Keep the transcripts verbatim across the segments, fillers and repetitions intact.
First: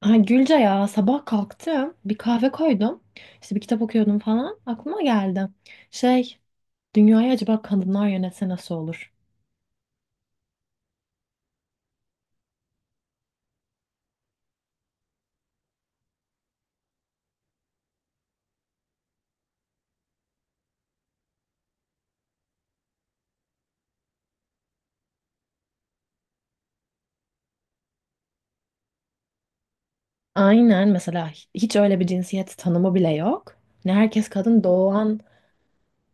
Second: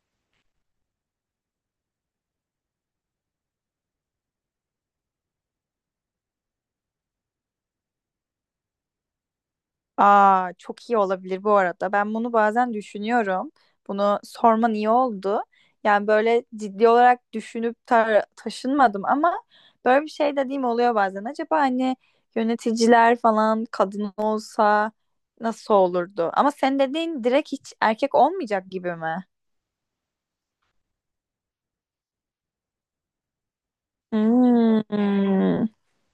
Ha, Gülce ya sabah kalktım bir kahve koydum işte bir kitap okuyordum falan aklıma geldi şey dünyayı acaba kadınlar yönetse nasıl olur? Aa, çok iyi olabilir bu arada. Ben bunu bazen düşünüyorum. Bunu sorman iyi oldu. Yani böyle ciddi olarak düşünüp ta- taşınmadım ama böyle bir şey dediğim oluyor bazen. Acaba hani yöneticiler falan kadın olsa nasıl olurdu? Ama sen dediğin direkt hiç erkek olmayacak gibi mi? Aynen mesela hiç öyle bir cinsiyet tanımı bile yok ne herkes kadın doğan Hmm.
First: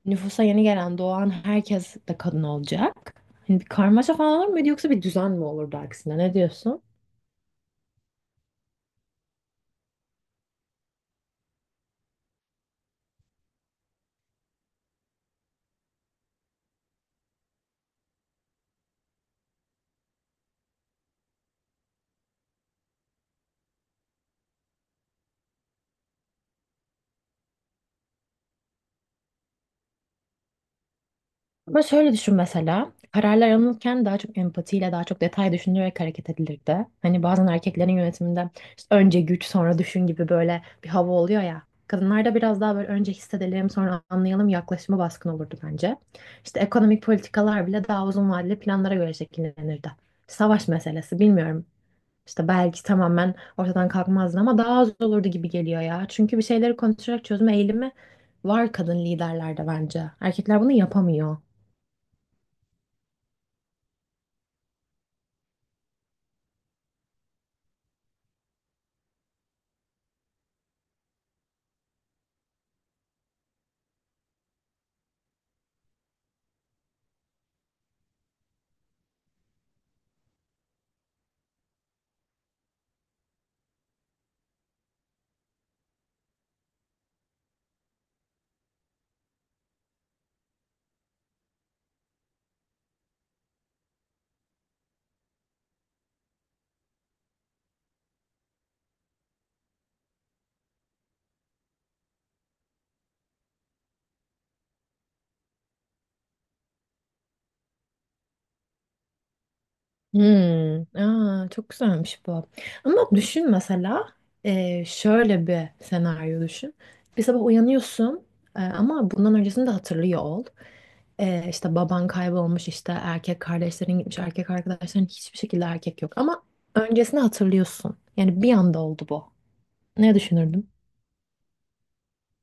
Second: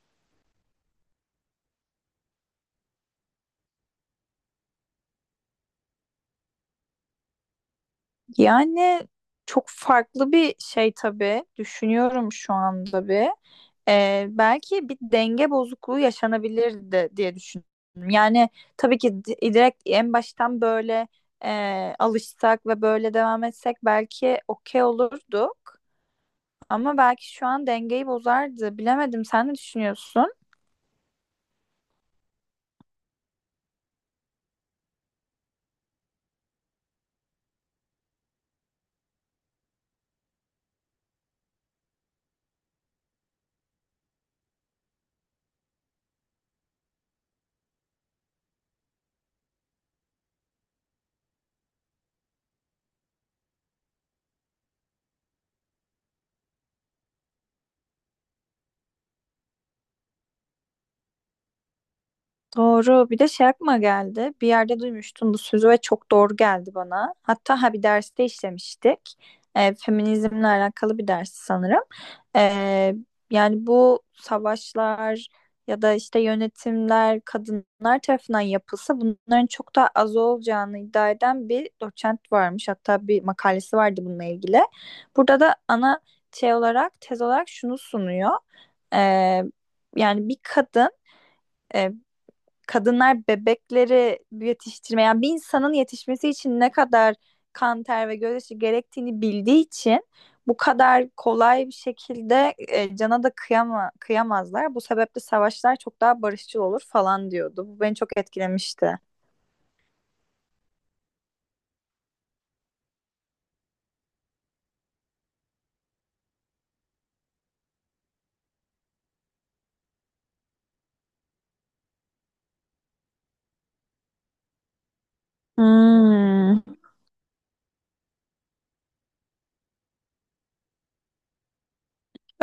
nüfusa yeni gelen doğan herkes de kadın olacak hani bir karmaşa falan olur muydu yoksa bir düzen mi olurdu aksine ne diyorsun? Yani çok farklı bir şey tabii. Düşünüyorum şu anda bir. Ee, belki bir denge bozukluğu yaşanabilirdi diye düşünüyorum. Yani tabii ki di- direkt en baştan böyle e, alışsak ve böyle devam etsek belki okey olurduk. Ama belki şu an dengeyi bozardı. Bilemedim. Sen ne düşünüyorsun? Ama şöyle düşün mesela. Kararlar alınırken daha çok empatiyle, daha çok detay düşünülerek hareket edilirdi. Hani bazen erkeklerin yönetiminde işte önce güç sonra düşün gibi böyle bir hava oluyor ya. Kadınlarda biraz daha böyle önce hissedelim sonra anlayalım yaklaşımı baskın olurdu bence. İşte ekonomik politikalar bile daha uzun vadeli planlara göre şekillenirdi. Savaş meselesi bilmiyorum. İşte belki tamamen ortadan kalkmazdı ama daha az olurdu gibi geliyor ya. Çünkü bir şeyleri konuşarak çözüm eğilimi var kadın liderlerde bence. Erkekler bunu yapamıyor. Doğru. Bir de şey aklıma geldi. Bir yerde duymuştum bu sözü ve çok doğru geldi bana. Hatta ha bir derste işlemiştik. Ee, feminizmle alakalı bir dersi sanırım. Ee, Yani bu savaşlar ya da işte yönetimler kadınlar tarafından yapılsa bunların çok daha az olacağını iddia eden bir doçent varmış. Hatta bir makalesi vardı bununla ilgili. Burada da ana şey olarak tez olarak şunu sunuyor. Ee, Yani bir kadın e, kadınlar bebekleri yetiştirmeyen yani bir insanın yetişmesi için ne kadar kan, ter ve gözyaşı gerektiğini bildiği için bu kadar kolay bir şekilde e, cana da kıyama, kıyamazlar. Bu sebeple savaşlar çok daha barışçıl olur falan diyordu. Bu beni çok etkilemişti. Hmm, aa, çok güzelmiş bu. Ama düşün mesela e, şöyle bir senaryo düşün. Bir sabah uyanıyorsun e, ama bundan öncesini de hatırlıyor ol. E, işte baban kaybolmuş işte erkek kardeşlerin gitmiş erkek arkadaşların hiçbir şekilde erkek yok. Ama Hmm. öncesini hatırlıyorsun. Yani bir anda oldu bu. Ne düşünürdün?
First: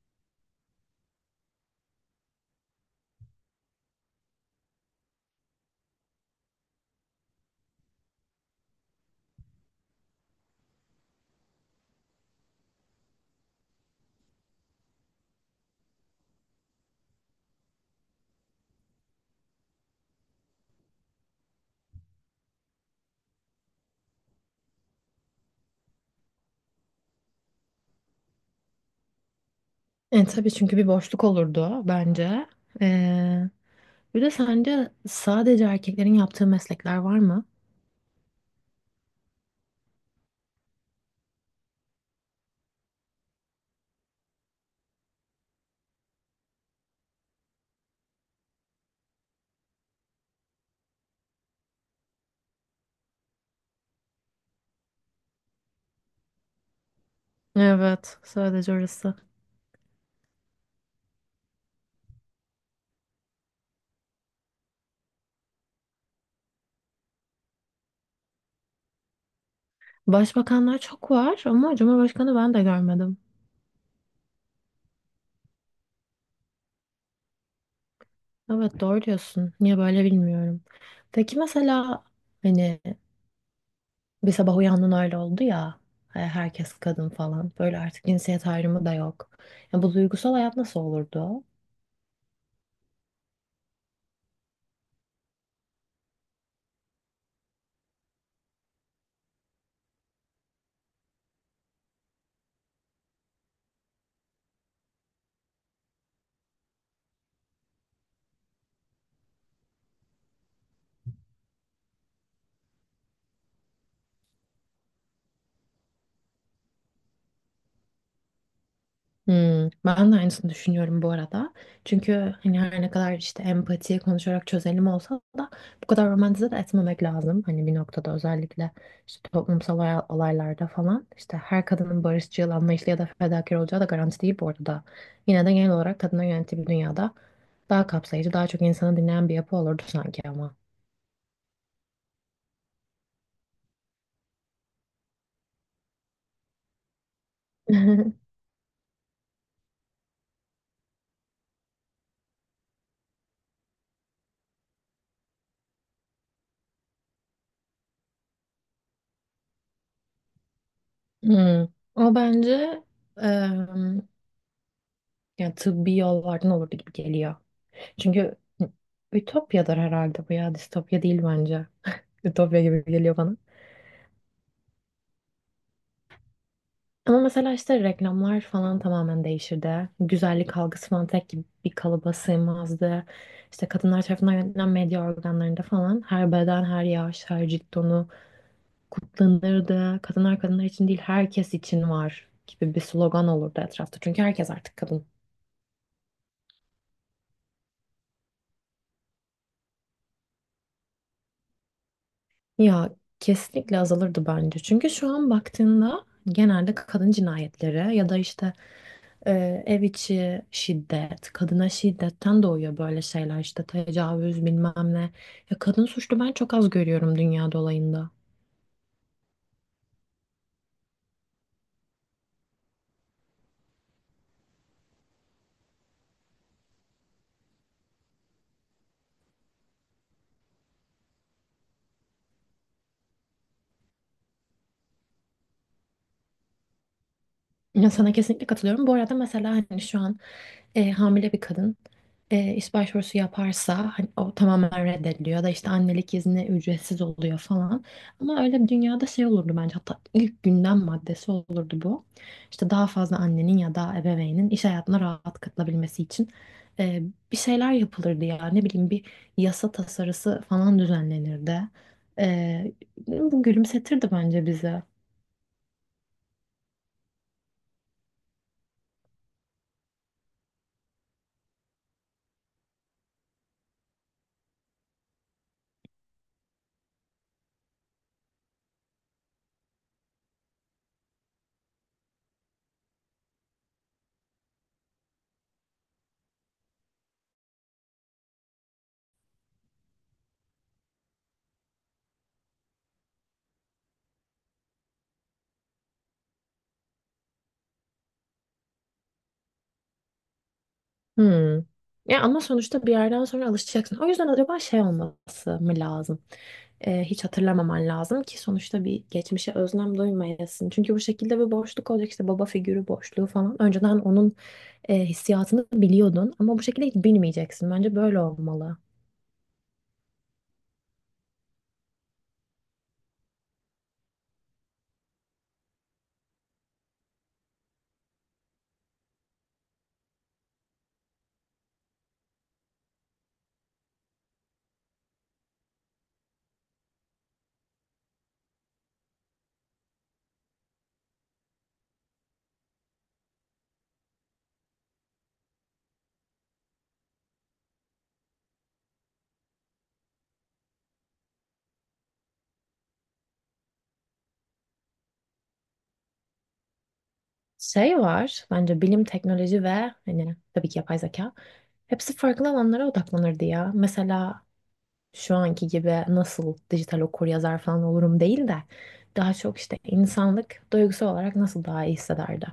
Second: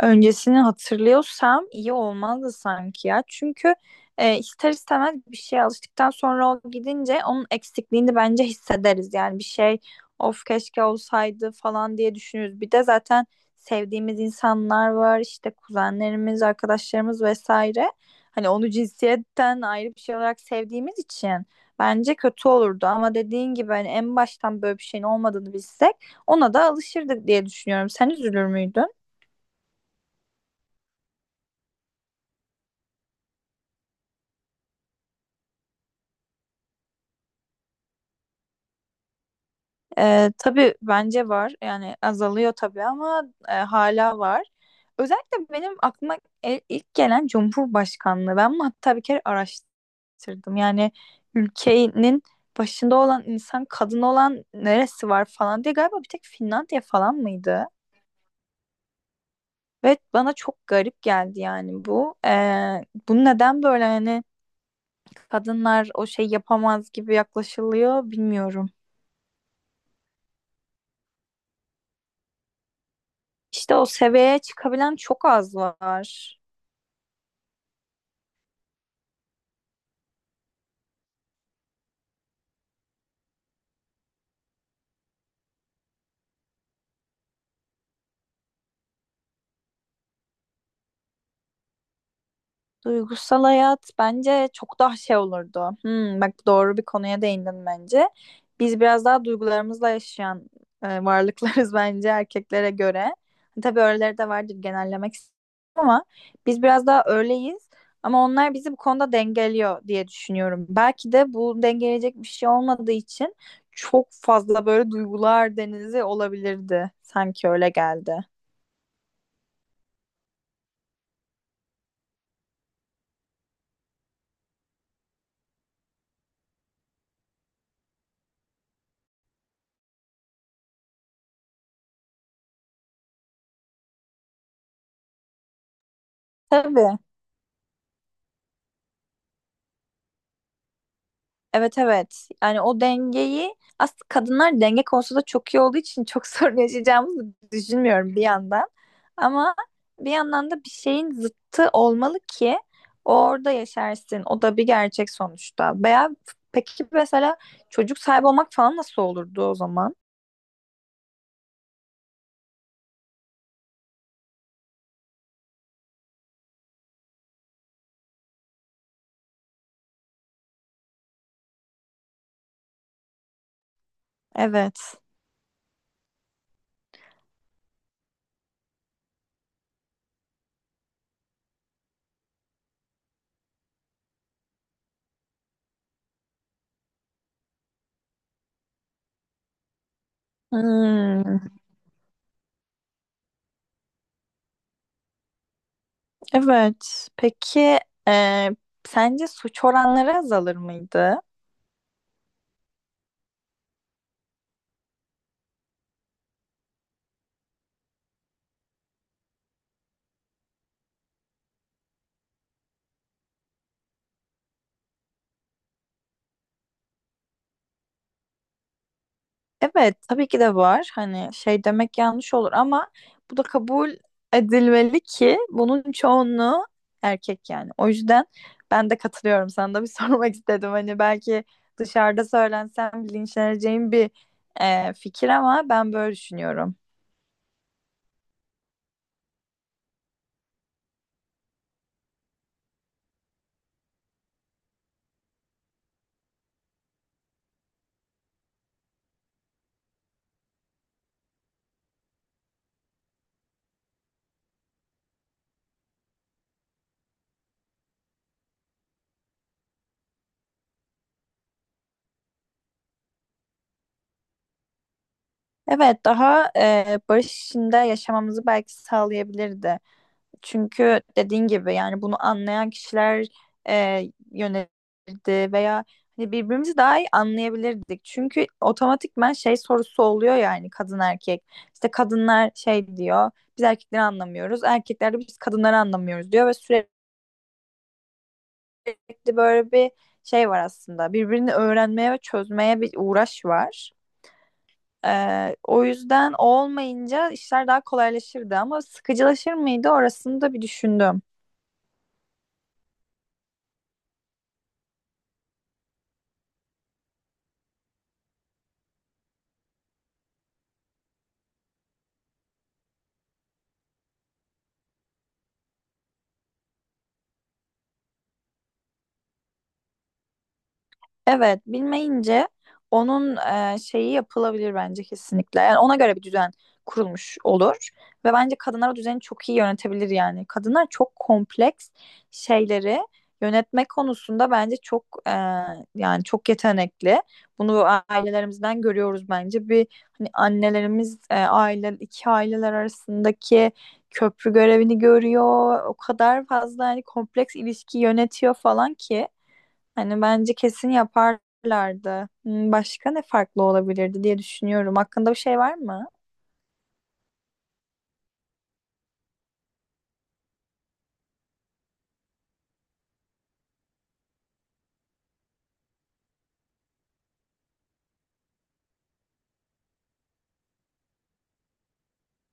Öncesini hatırlıyorsam iyi olmazdı sanki ya. Çünkü e, ister istemez bir şeye alıştıktan sonra o gidince onun eksikliğini bence hissederiz. Yani bir şey of keşke olsaydı falan diye düşünürüz. Bir de zaten sevdiğimiz insanlar var işte kuzenlerimiz, arkadaşlarımız vesaire. Hani onu cinsiyetten ayrı bir şey olarak sevdiğimiz için bence kötü olurdu. Ama dediğin gibi hani en baştan böyle bir şeyin olmadığını bilsek ona da alışırdık diye düşünüyorum. Sen üzülür müydün? E, tabii çünkü bir boşluk olurdu bence. E, Bir de sence sadece erkeklerin yaptığı meslekler var mı? Ee, tabii bence var. Yani azalıyor tabii ama e, hala var. Özellikle benim aklıma e- ilk gelen Cumhurbaşkanlığı. Ben bunu hatta bir kere araştırdım. Yani ülkenin başında olan insan kadın olan neresi var falan diye galiba bir tek Finlandiya falan mıydı? Evet, sadece orası. Ve bana çok garip geldi yani bu. Ee, bunu neden böyle hani kadınlar o şey yapamaz gibi yaklaşılıyor bilmiyorum. Başbakanlar çok var ama Cumhurbaşkanı ben de görmedim. İşte o seviyeye çıkabilen çok az var. Evet, doğru diyorsun. Niye böyle bilmiyorum. Peki mesela hani bir sabah uyandın öyle oldu ya, e, herkes kadın falan böyle artık cinsiyet ayrımı da yok. Ya bu duygusal hayat nasıl olurdu? Duygusal hayat bence çok daha şey olurdu. Hmm, bak doğru bir konuya değindin bence. Biz biraz daha duygularımızla yaşayan e, varlıklarız bence erkeklere göre. Tabii öyleleri de vardır genellemek istemem ama biz biraz daha öyleyiz. Ama onlar bizi bu konuda dengeliyor diye düşünüyorum. Belki de bu dengeleyecek bir şey olmadığı için çok fazla böyle duygular denizi olabilirdi. Sanki öyle geldi. Hmm, ben de aynısını düşünüyorum bu arada. Çünkü hani her ne kadar işte empatiye konuşarak çözelim olsa da bu kadar romantize de etmemek lazım. Hani bir noktada özellikle işte toplumsal olay- olaylarda falan işte her kadının barışçıl, anlayışlı ya da fedakar olacağı da garanti değil bu arada. Yine de genel olarak kadına yönetim bir Tabii. dünyada daha kapsayıcı, daha çok insanı dinleyen bir yapı olurdu sanki ama. Evet, evet. Yani o dengeyi aslında kadınlar denge konusunda çok iyi olduğu için çok sorun yaşayacağımızı düşünmüyorum bir yandan. Ama bir yandan da bir şeyin zıttı olmalı ki orada yaşarsın. O da bir gerçek sonuçta. Veya peki mesela çocuk sahibi olmak falan nasıl olurdu o zaman? Hmm. O bence em, yani tıbbi yollardan olurdu gibi geliyor. Çünkü ütopyadır herhalde bu ya. Distopya değil bence. Ütopya gibi geliyor bana. Evet. Ama mesela işte reklamlar falan tamamen değişirdi. Güzellik algısı falan tek gibi bir kalıba sığmazdı. İşte kadınlar tarafından yönetilen medya organlarında falan her beden, her yaş, her cilt tonu kutlanırdı. Kadınlar kadınlar için değil Hmm, herkes için var gibi bir slogan olurdu etrafta. Çünkü herkes artık kadın. evet. Peki e, sence suç oranları azalır mıydı? Ya kesinlikle azalırdı bence. Çünkü şu an baktığında genelde kadın cinayetleri ya da işte Ee, ev içi şiddet, kadına şiddetten doğuyor böyle şeyler işte tecavüz bilmem ne. Ya kadın suçlu ben çok az görüyorum dünya dolayında. Evet, tabii ki de var. Hani şey demek yanlış olur ama bu da kabul edilmeli ki bunun çoğunluğu erkek yani. O yüzden ben de katılıyorum. Sana da bir sormak istedim. Hani belki dışarıda söylensem linçleneceğim bir e, fikir ama ben böyle düşünüyorum. Ya sana kesinlikle katılıyorum. Bu arada mesela hani şu an e, hamile bir kadın e, iş başvurusu yaparsa hani o tamamen reddediliyor da işte annelik izni ücretsiz oluyor falan. Ama öyle bir dünyada şey olurdu bence, hatta ilk gündem maddesi olurdu bu. İşte daha fazla annenin ya da ebeveynin iş hayatına rahat katılabilmesi için e, bir şeyler yapılırdı ya ne bileyim bir yasa tasarısı falan düzenlenirdi. E, Bu gülümsetirdi bence bizi. Evet, daha e, barış içinde yaşamamızı belki sağlayabilirdi. Çünkü dediğin gibi yani bunu anlayan kişiler e, yönelirdi veya hani birbirimizi daha iyi anlayabilirdik. Çünkü otomatikman şey sorusu oluyor yani kadın erkek. İşte kadınlar şey diyor biz erkekleri anlamıyoruz. Erkekler de biz kadınları anlamıyoruz diyor ve sürekli böyle bir şey var aslında. Birbirini öğrenmeye ve çözmeye bir uğraş var. Ee, o yüzden o olmayınca işler daha kolaylaşırdı ama sıkıcılaşır mıydı orasını da bir düşündüm. Hmm. Ya ama sonuçta bir yerden sonra alışacaksın. O yüzden acaba şey olması mı lazım? Ee, hiç hatırlamaman lazım ki sonuçta bir geçmişe özlem duymayasın. Çünkü bu şekilde bir boşluk olacak işte baba figürü boşluğu falan. Önceden onun e, hissiyatını biliyordun ama bu şekilde hiç bilmeyeceksin. Bence böyle olmalı. Evet, bilmeyince onun e, şeyi yapılabilir bence kesinlikle. Yani ona göre bir düzen kurulmuş olur ve bence kadınlar o düzeni çok iyi yönetebilir yani. Kadınlar çok kompleks şeyleri yönetme konusunda bence çok e, yani çok yetenekli. Bunu ailelerimizden görüyoruz bence. Bir hani annelerimiz e, aile iki aileler arasındaki köprü görevini görüyor. O kadar fazla hani kompleks ilişki yönetiyor falan ki hani bence kesin yaparlardı. Hmm, başka ne farklı olabilirdi diye düşünüyorum. Hakkında bir şey var mı? Şey var bence bilim, teknoloji ve hani tabii ki yapay zeka. Hepsi farklı alanlara odaklanırdı ya. Mesela şu anki gibi nasıl dijital okuryazar falan olurum değil de daha çok işte insanlık duygusal olarak nasıl daha iyi hissederdi.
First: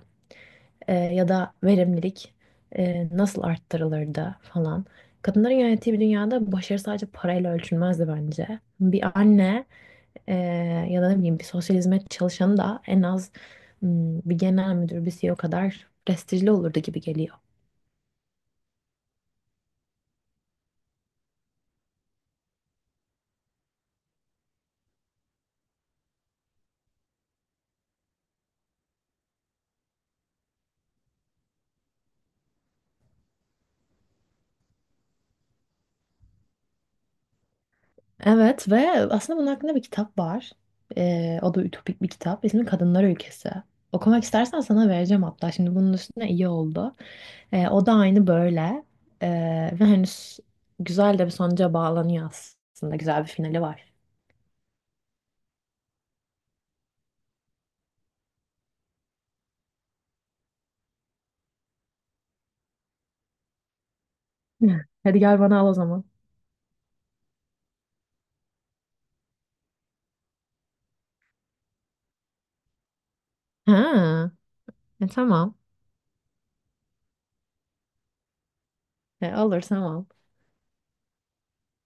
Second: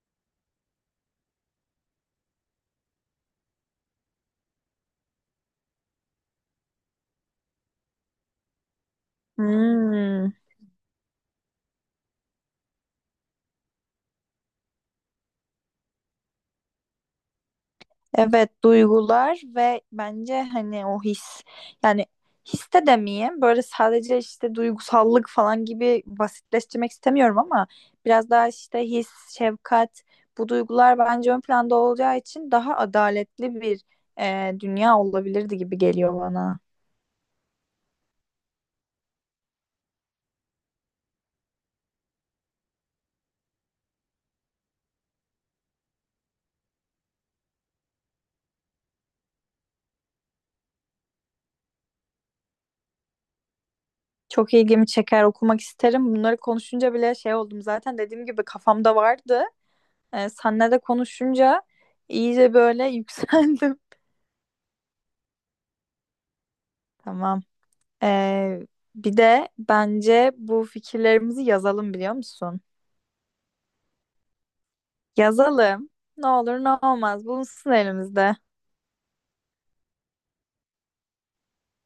Ee, ya da verimlilik e, nasıl arttırılırdı falan. Kadınların yönettiği bir dünyada başarı sadece parayla ölçülmezdi bence. Bir anne Hmm, ee, ya da ne bileyim bir sosyal hizmet çalışanı da en az, hmm, bir genel müdür, bir C E O kadar prestijli olurdu gibi geliyor. evet, duygular ve bence hani o his, yani his de demeyeyim böyle sadece işte duygusallık falan gibi basitleştirmek istemiyorum ama biraz daha işte his, şefkat, bu duygular bence ön planda olacağı için daha adaletli bir e, dünya olabilirdi gibi geliyor bana. Evet ve aslında bunun hakkında bir kitap var. Ee, o da ütopik bir kitap. İsmi Kadınlar Ülkesi. Okumak istersen sana vereceğim hatta. Şimdi bunun üstüne iyi oldu. E, o da aynı böyle. E, Ve hani s- güzel de bir sonuca bağlanıyor aslında. Güzel bir finali var. Çok ilgimi çeker, okumak isterim. Bunları konuşunca bile şey oldum zaten dediğim gibi kafamda vardı. Ee, senle de konuşunca iyice böyle yükseldim. Hadi gel bana al o zaman. Tamam. Ee, Bir de bence bu fikirlerimizi yazalım biliyor musun? Ha, e, tamam. Yazalım. Ne olur ne olmaz bulunsun elimizde. E, olur tamam.